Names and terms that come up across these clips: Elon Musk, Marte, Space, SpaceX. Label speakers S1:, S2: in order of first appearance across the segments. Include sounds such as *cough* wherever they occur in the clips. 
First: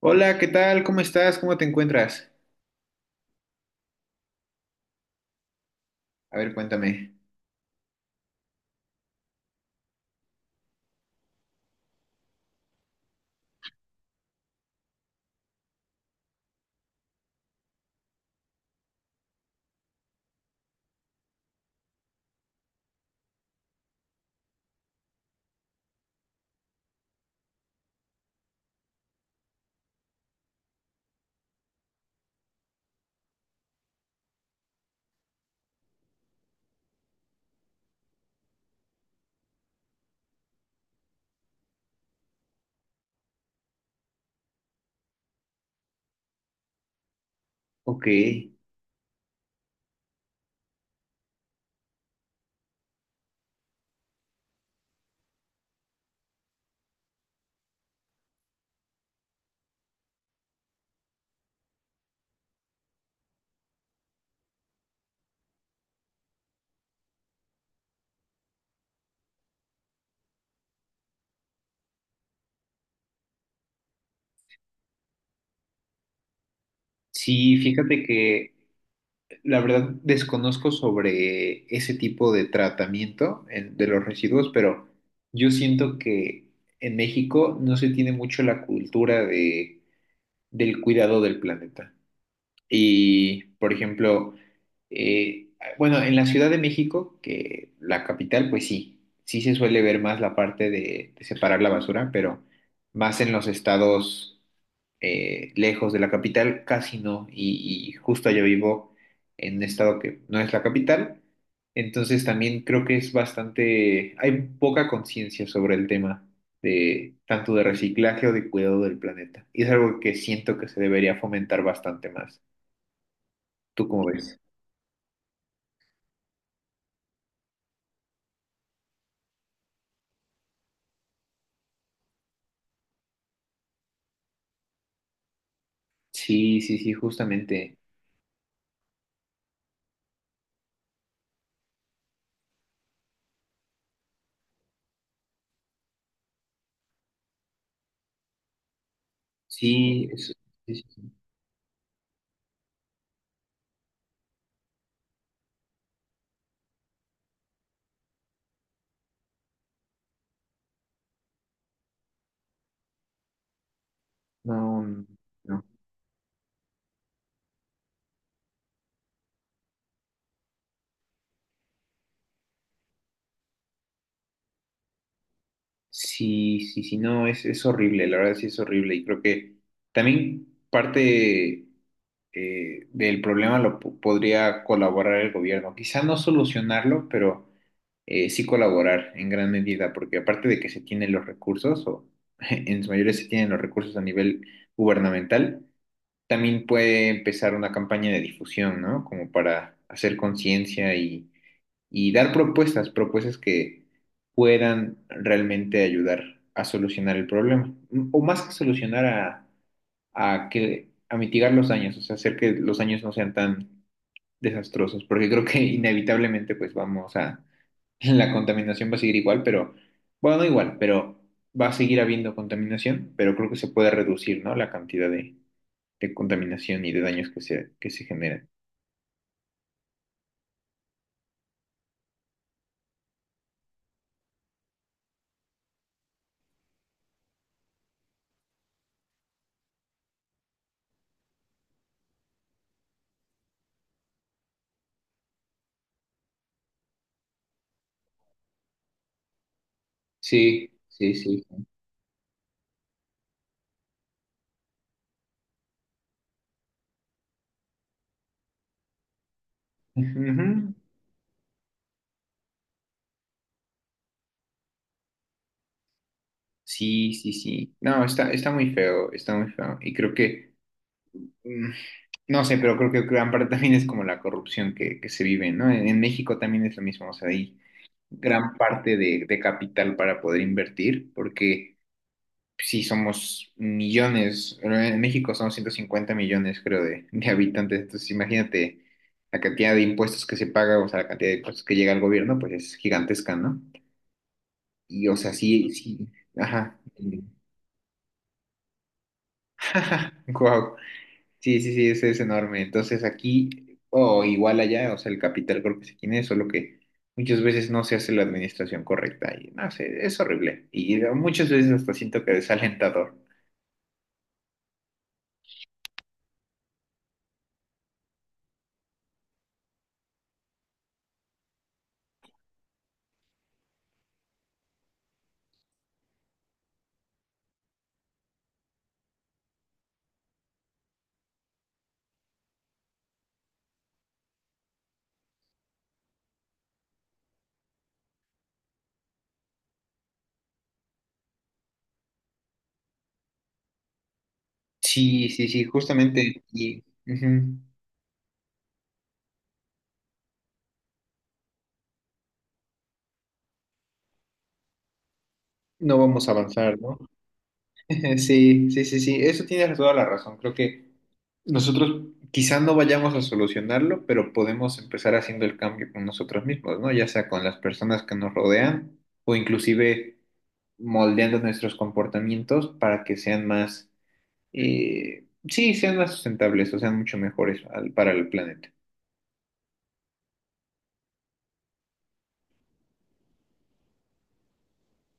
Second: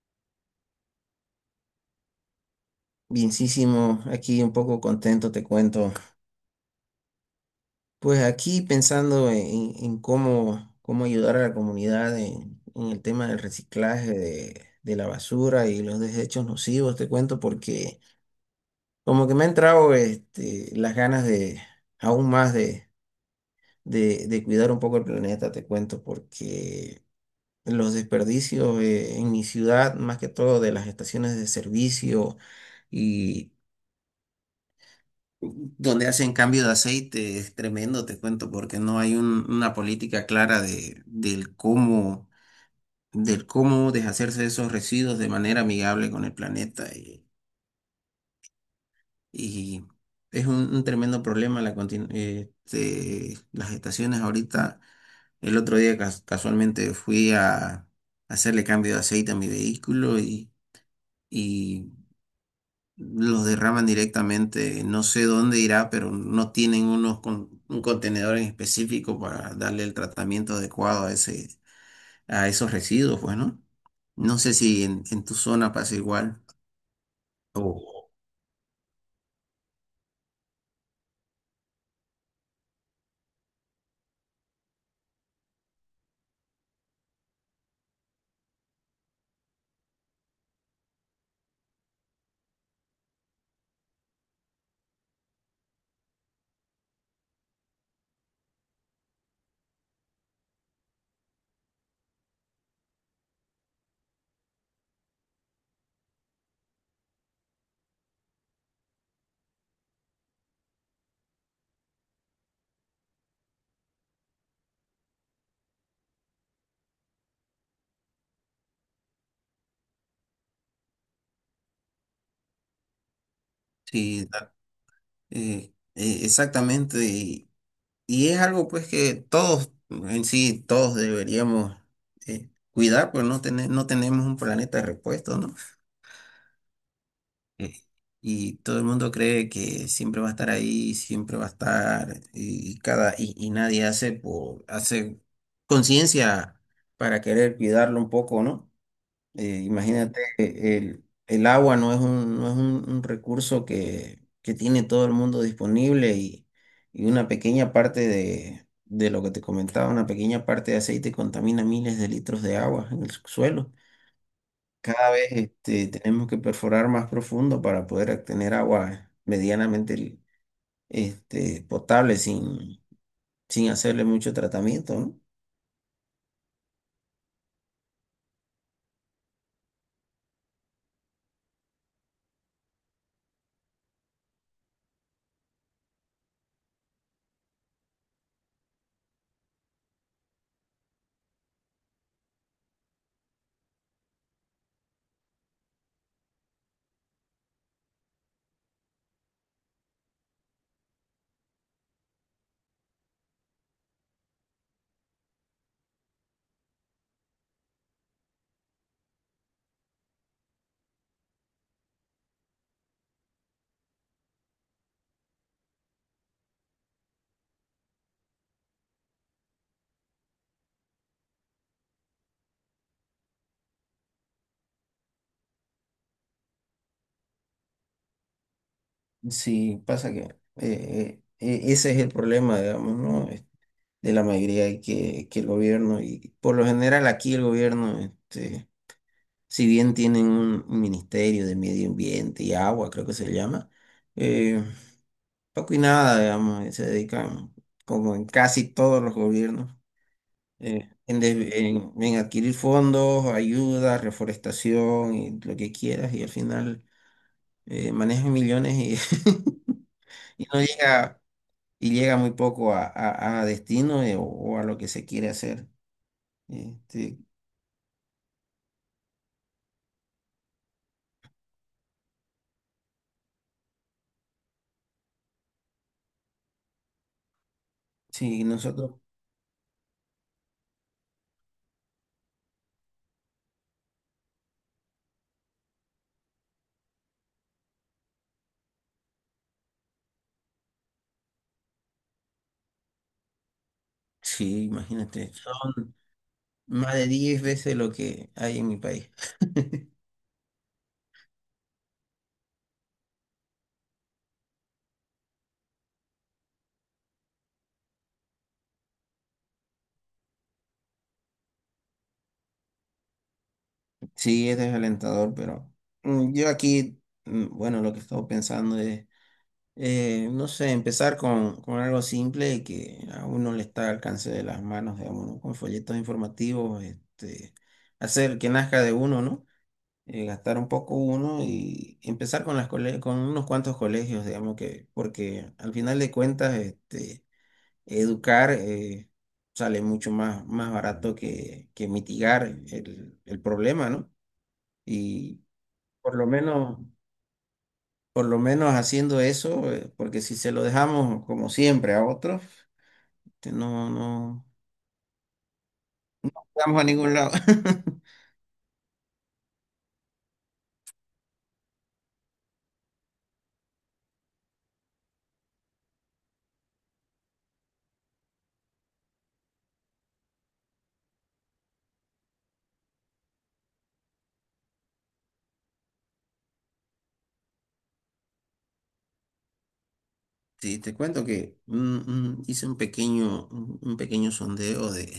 S1: Hola, ¿qué tal? ¿Cómo estás? ¿Cómo te encuentras?
S2: Bienísimo, aquí un poco contento, te cuento.
S1: A ver, cuéntame.
S2: Pues aquí pensando en cómo ayudar a la comunidad en el tema del reciclaje de la basura y los desechos nocivos, te cuento, porque como que me ha entrado las ganas de aún más de cuidar un poco el planeta, te cuento, porque los desperdicios en mi ciudad, más que todo de las estaciones de servicio, donde hacen cambio de aceite es tremendo, te cuento, porque no hay una política clara del cómo deshacerse de esos residuos de manera amigable con el planeta. Y,
S1: Ok,
S2: y es un tremendo problema las estaciones ahorita. El otro día casualmente fui a hacerle cambio de aceite a mi vehículo y los derraman directamente, no sé dónde irá, pero no tienen un contenedor en específico para darle el tratamiento adecuado a esos residuos, pues, ¿no? No sé si en tu zona pasa igual.
S1: sí, fíjate
S2: O
S1: que la verdad desconozco sobre ese tipo de tratamiento de los residuos, pero yo siento que en México no se tiene mucho la cultura del cuidado del planeta. Y, por ejemplo, Eh, bueno, en la Ciudad de México, que la capital, pues sí, sí se suele ver más la parte de separar la basura, pero más en los estados lejos de la capital, casi no. Y justo yo vivo en un estado que no es la capital, entonces también creo que es bastante, hay poca conciencia sobre el tema de tanto de reciclaje o de cuidado del planeta. Y es algo que siento que se debería fomentar bastante más. ¿Tú cómo
S2: Sí,
S1: ves?
S2: exactamente. Y es algo pues que todos, en sí, todos deberíamos, cuidar, pues no, no tenemos un planeta repuesto, ¿no?
S1: Sí, sí, sí,
S2: eh,
S1: justamente.
S2: y todo el mundo cree que siempre va a estar ahí, siempre va a estar, y nadie hace hace conciencia para querer cuidarlo un poco, ¿no?
S1: Sí,
S2: Imagínate,
S1: es- sí, sí,
S2: el,
S1: sí.
S2: el agua no es un recurso que tiene todo el mundo disponible, y una pequeña parte de lo que te comentaba, una pequeña parte de aceite contamina miles de litros de agua en el suelo.
S1: No,
S2: Cada vez,
S1: no.
S2: tenemos que perforar más profundo para poder obtener agua medianamente, potable sin hacerle mucho tratamiento, ¿no?
S1: Sí, sí, sí, no, es horrible, la verdad sí es horrible. Y creo que también parte del problema podría colaborar el gobierno. Quizá no solucionarlo, pero sí colaborar en gran medida, porque aparte de que se tienen los recursos, o *laughs* en su mayoría se tienen los recursos a nivel gubernamental, también puede empezar una campaña de difusión, ¿no? Como para hacer conciencia y dar propuestas, propuestas que puedan realmente ayudar a solucionar el problema, o más que solucionar a que, a mitigar los daños, o sea, hacer que los daños no sean tan desastrosos, porque creo que *laughs* inevitablemente pues vamos a, la contaminación va a seguir igual, pero, bueno, no igual, pero va a seguir habiendo contaminación, pero creo que se puede reducir, ¿no? La cantidad de contaminación y de daños que se generan.
S2: Sí, pasa que, ese es el problema, digamos, ¿no? De la mayoría. Y que el gobierno, y por lo general aquí el gobierno, si bien tienen un ministerio de medio ambiente y agua, creo que se llama, eh, poco y nada, digamos, se dedican, como en casi todos los gobiernos,
S1: Sí, sí, sí.
S2: en adquirir fondos, ayuda, reforestación y lo que quieras. Y al final, manejas millones y *laughs* y no
S1: Ujú.
S2: llega, y llega muy poco a, a destino, o a lo que se quiere hacer.
S1: Sí,
S2: Este,
S1: sí, sí. No, está, está muy feo, está muy feo. Y creo que, mm, no sé, pero creo que gran parte también es como la corrupción que se vive, ¿no? En México también es lo mismo, o sea, hay
S2: sí,
S1: gran
S2: nosotros.
S1: parte de capital para poder invertir, porque sí somos millones, pero en México son 150 millones, creo, de habitantes. Entonces, imagínate la cantidad de impuestos que se paga, o sea, la cantidad de impuestos que llega al gobierno, pues es gigantesca, ¿no?
S2: Sí,
S1: Y, o sea,
S2: imagínate,
S1: sí,
S2: son
S1: sí, ajá.
S2: más de 10 veces lo que hay en mi país. *laughs*
S1: *laughs* Wow. Sí, sí, sí, ese es enorme. Entonces, aquí, o igual allá, o sea, el capital creo que se tiene, solo que muchas veces no se hace la administración correcta y no sé, es horrible. Y muchas veces hasta siento que desalentador.
S2: Sí, es desalentador, pero, yo aquí, bueno, lo que he estado pensando es, no sé, empezar con algo simple y que a uno le está al alcance de las manos, digamos, ¿no? Con folletos informativos, hacer que nazca de uno, ¿no? Gastar un poco uno y empezar con con unos cuantos colegios, digamos, que porque al final de cuentas, educar, sale mucho más barato que mitigar el problema, ¿no?
S1: Sí,
S2: Y
S1: sí, sí,
S2: por lo
S1: justamente.
S2: menos
S1: Y ujú,
S2: por lo menos haciendo eso, porque si se lo dejamos como siempre a otros, no, no
S1: no vamos a avanzar,
S2: vamos a
S1: ¿no?
S2: ningún lado.
S1: *laughs*
S2: *laughs*
S1: Sí, sí, sí, sí. Eso tienes toda la razón. Creo que nosotros quizás no vayamos a solucionarlo, pero podemos empezar haciendo el cambio con nosotros mismos, ¿no? Ya sea con las personas que nos rodean o inclusive moldeando nuestros comportamientos para que sean más, sí, sean más sustentables o sean mucho mejores para el planeta.
S2: Sí, te cuento que, hice un pequeño sondeo de,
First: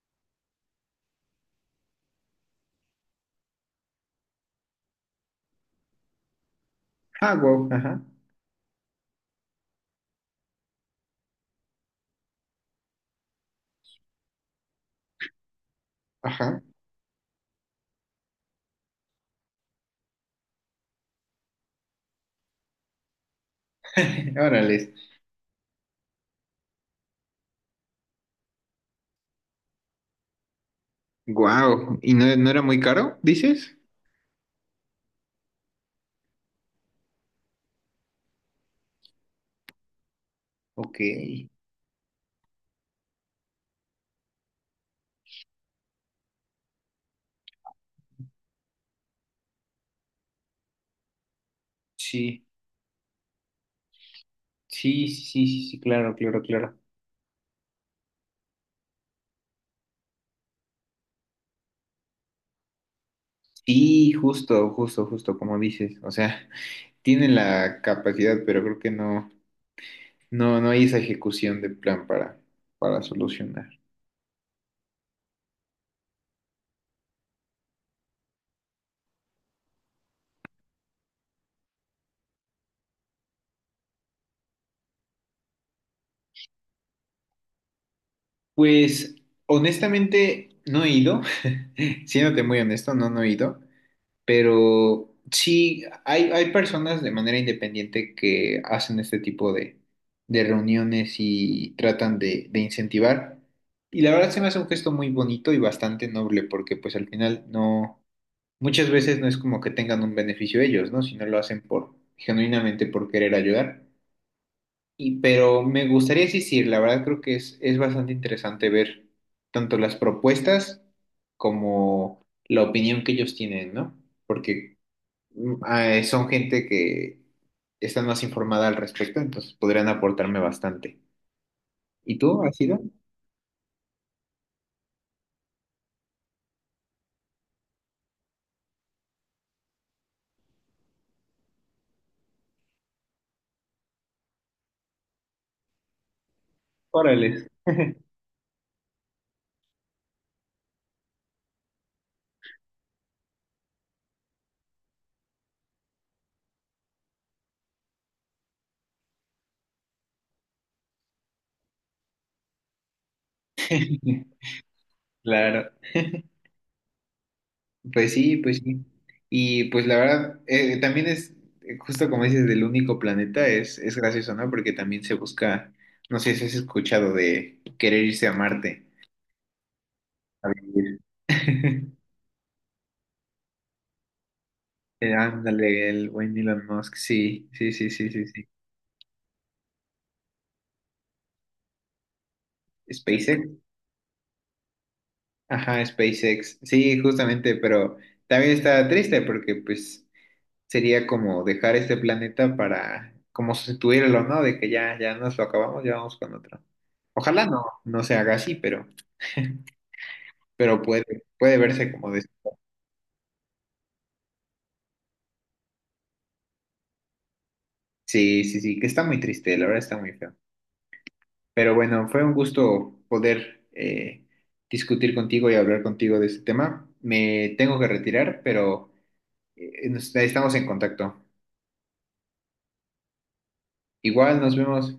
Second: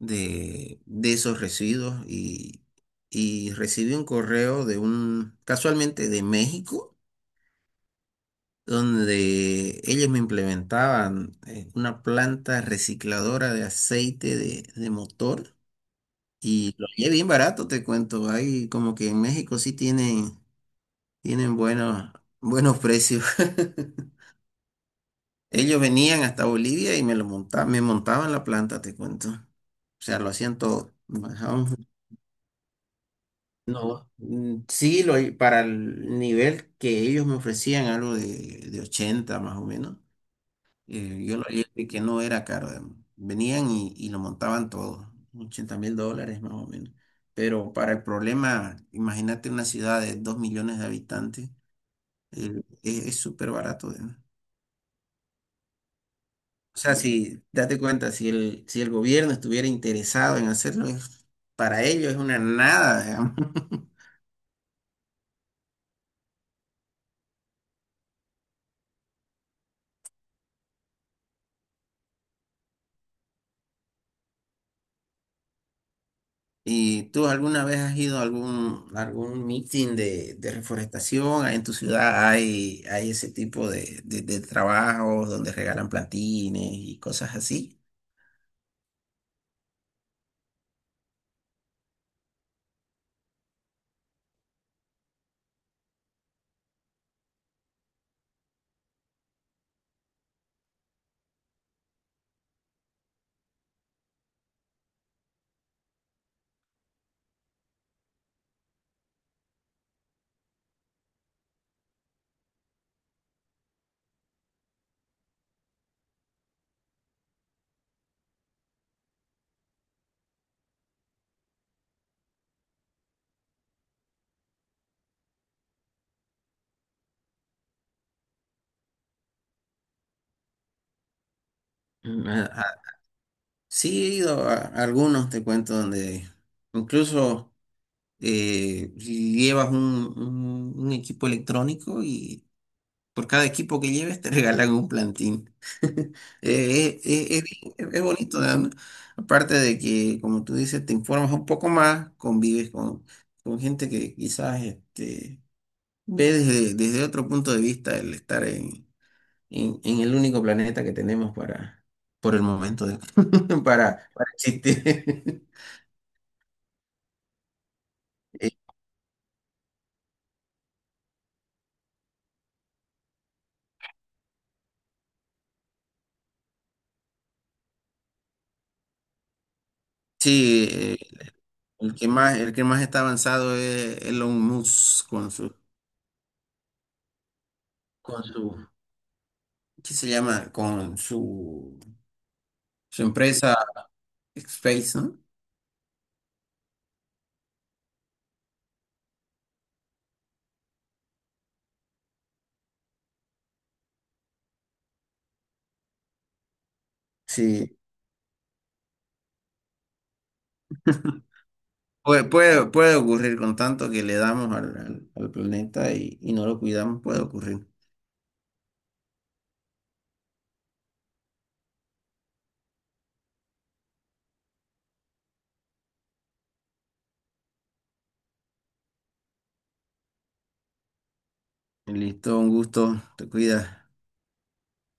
S2: de, de esos residuos, y recibí un correo de un, casualmente de México,
S1: Ah, wow, ajá,
S2: donde ellos me implementaban, una planta recicladora de aceite de motor.
S1: ajá.
S2: Y lo es bien barato, te cuento. Hay como que en México sí tienen buenos precios. *laughs*
S1: *laughs* Órale.
S2: Ellos venían hasta Bolivia y me montaban la planta, te cuento. O sea, lo hacían todo.
S1: Wow. ¿Y no, no era muy caro, dices?
S2: No, sí, para el nivel que ellos me ofrecían, algo de 80 más o menos.
S1: Ok,
S2: Yo lo leí de que no era caro, digamos. Venían, y lo montaban todo, 80 mil dólares más o menos. Pero para el problema, imagínate una ciudad de 2 millones de habitantes,
S1: sí,
S2: es súper barato, digamos.
S1: sí, sí, sí, sí, claro, claro, claro.
S2: O sea, si, date cuenta, si el gobierno estuviera interesado en hacerlo, para ellos es una nada, digamos. *laughs*
S1: Sí, justo, justo, justo, como dices. O sea, tienen la capacidad, pero creo que no, no, no hay esa ejecución de plan para solucionar.
S2: ¿Y tú alguna vez has ido a algún meeting de reforestación? ¿En tu ciudad hay ese tipo de trabajos donde regalan plantines y cosas así?
S1: Pues, honestamente, no he ido, *laughs* siéndote muy honesto, no, no he ido. Pero sí, hay personas de manera independiente que hacen este tipo de reuniones y tratan de incentivar. Y la verdad se me hace un gesto muy bonito y bastante noble, porque pues al final no, muchas veces no es como que tengan un beneficio ellos, ¿no? Sino lo hacen por, genuinamente por querer ayudar. Y, pero me gustaría insistir, la verdad creo que es bastante interesante ver tanto las propuestas como la opinión que ellos tienen, ¿no? Porque son gente que están más informada al respecto, entonces podrían aportarme bastante. ¿Y
S2: Mm,
S1: tú,
S2: a-
S1: has ido?
S2: a- sí, he ido a algunos, te cuento, donde incluso, llevas un equipo electrónico. Y por cada equipo que lleves te *laughs* regalan un plantín. *laughs*
S1: Órale.
S2: Es bonito, ¿no? Aparte de que, como tú dices, te informas un poco más, convives con gente que quizás, ve desde otro punto de vista el estar en el único planeta que tenemos, para, por el momento, *laughs* para
S1: *laughs*
S2: existir. *laughs*
S1: Claro, pues sí,
S2: Eh,
S1: pues sí. Y pues la verdad, también es, justo como dices, del único planeta, es gracioso, ¿no? Porque también se busca, no sé si has escuchado de querer irse a Marte a
S2: Sí,
S1: vivir. *laughs*
S2: el que más está avanzado es Elon Musk con su,
S1: Ándale, el buen Elon Musk, sí, sí, sí, sí,
S2: con
S1: sí, sí.
S2: sus, ¿qué se llama? Con su
S1: SpaceX.
S2: empresa Space, ¿no?
S1: Ajá, SpaceX. Sí, justamente, pero también está triste porque pues sería como dejar este planeta para como sustituirlo, ¿no? De que ya, ya nos lo acabamos, ya vamos con otro. Ojalá no,
S2: Sí,
S1: no se haga así, pero, *laughs* pero puede, puede verse como de...
S2: puede ocurrir con tanto que le damos al planeta, y no lo cuidamos, puede ocurrir.
S1: Sí, sí, sí, que está muy triste, la verdad está muy feo. Pero bueno, fue un gusto poder discutir contigo y hablar contigo de este tema. Me tengo que retirar, pero estamos en contacto.
S2: Listo, un gusto, te cuidas.
S1: Igual nos vemos.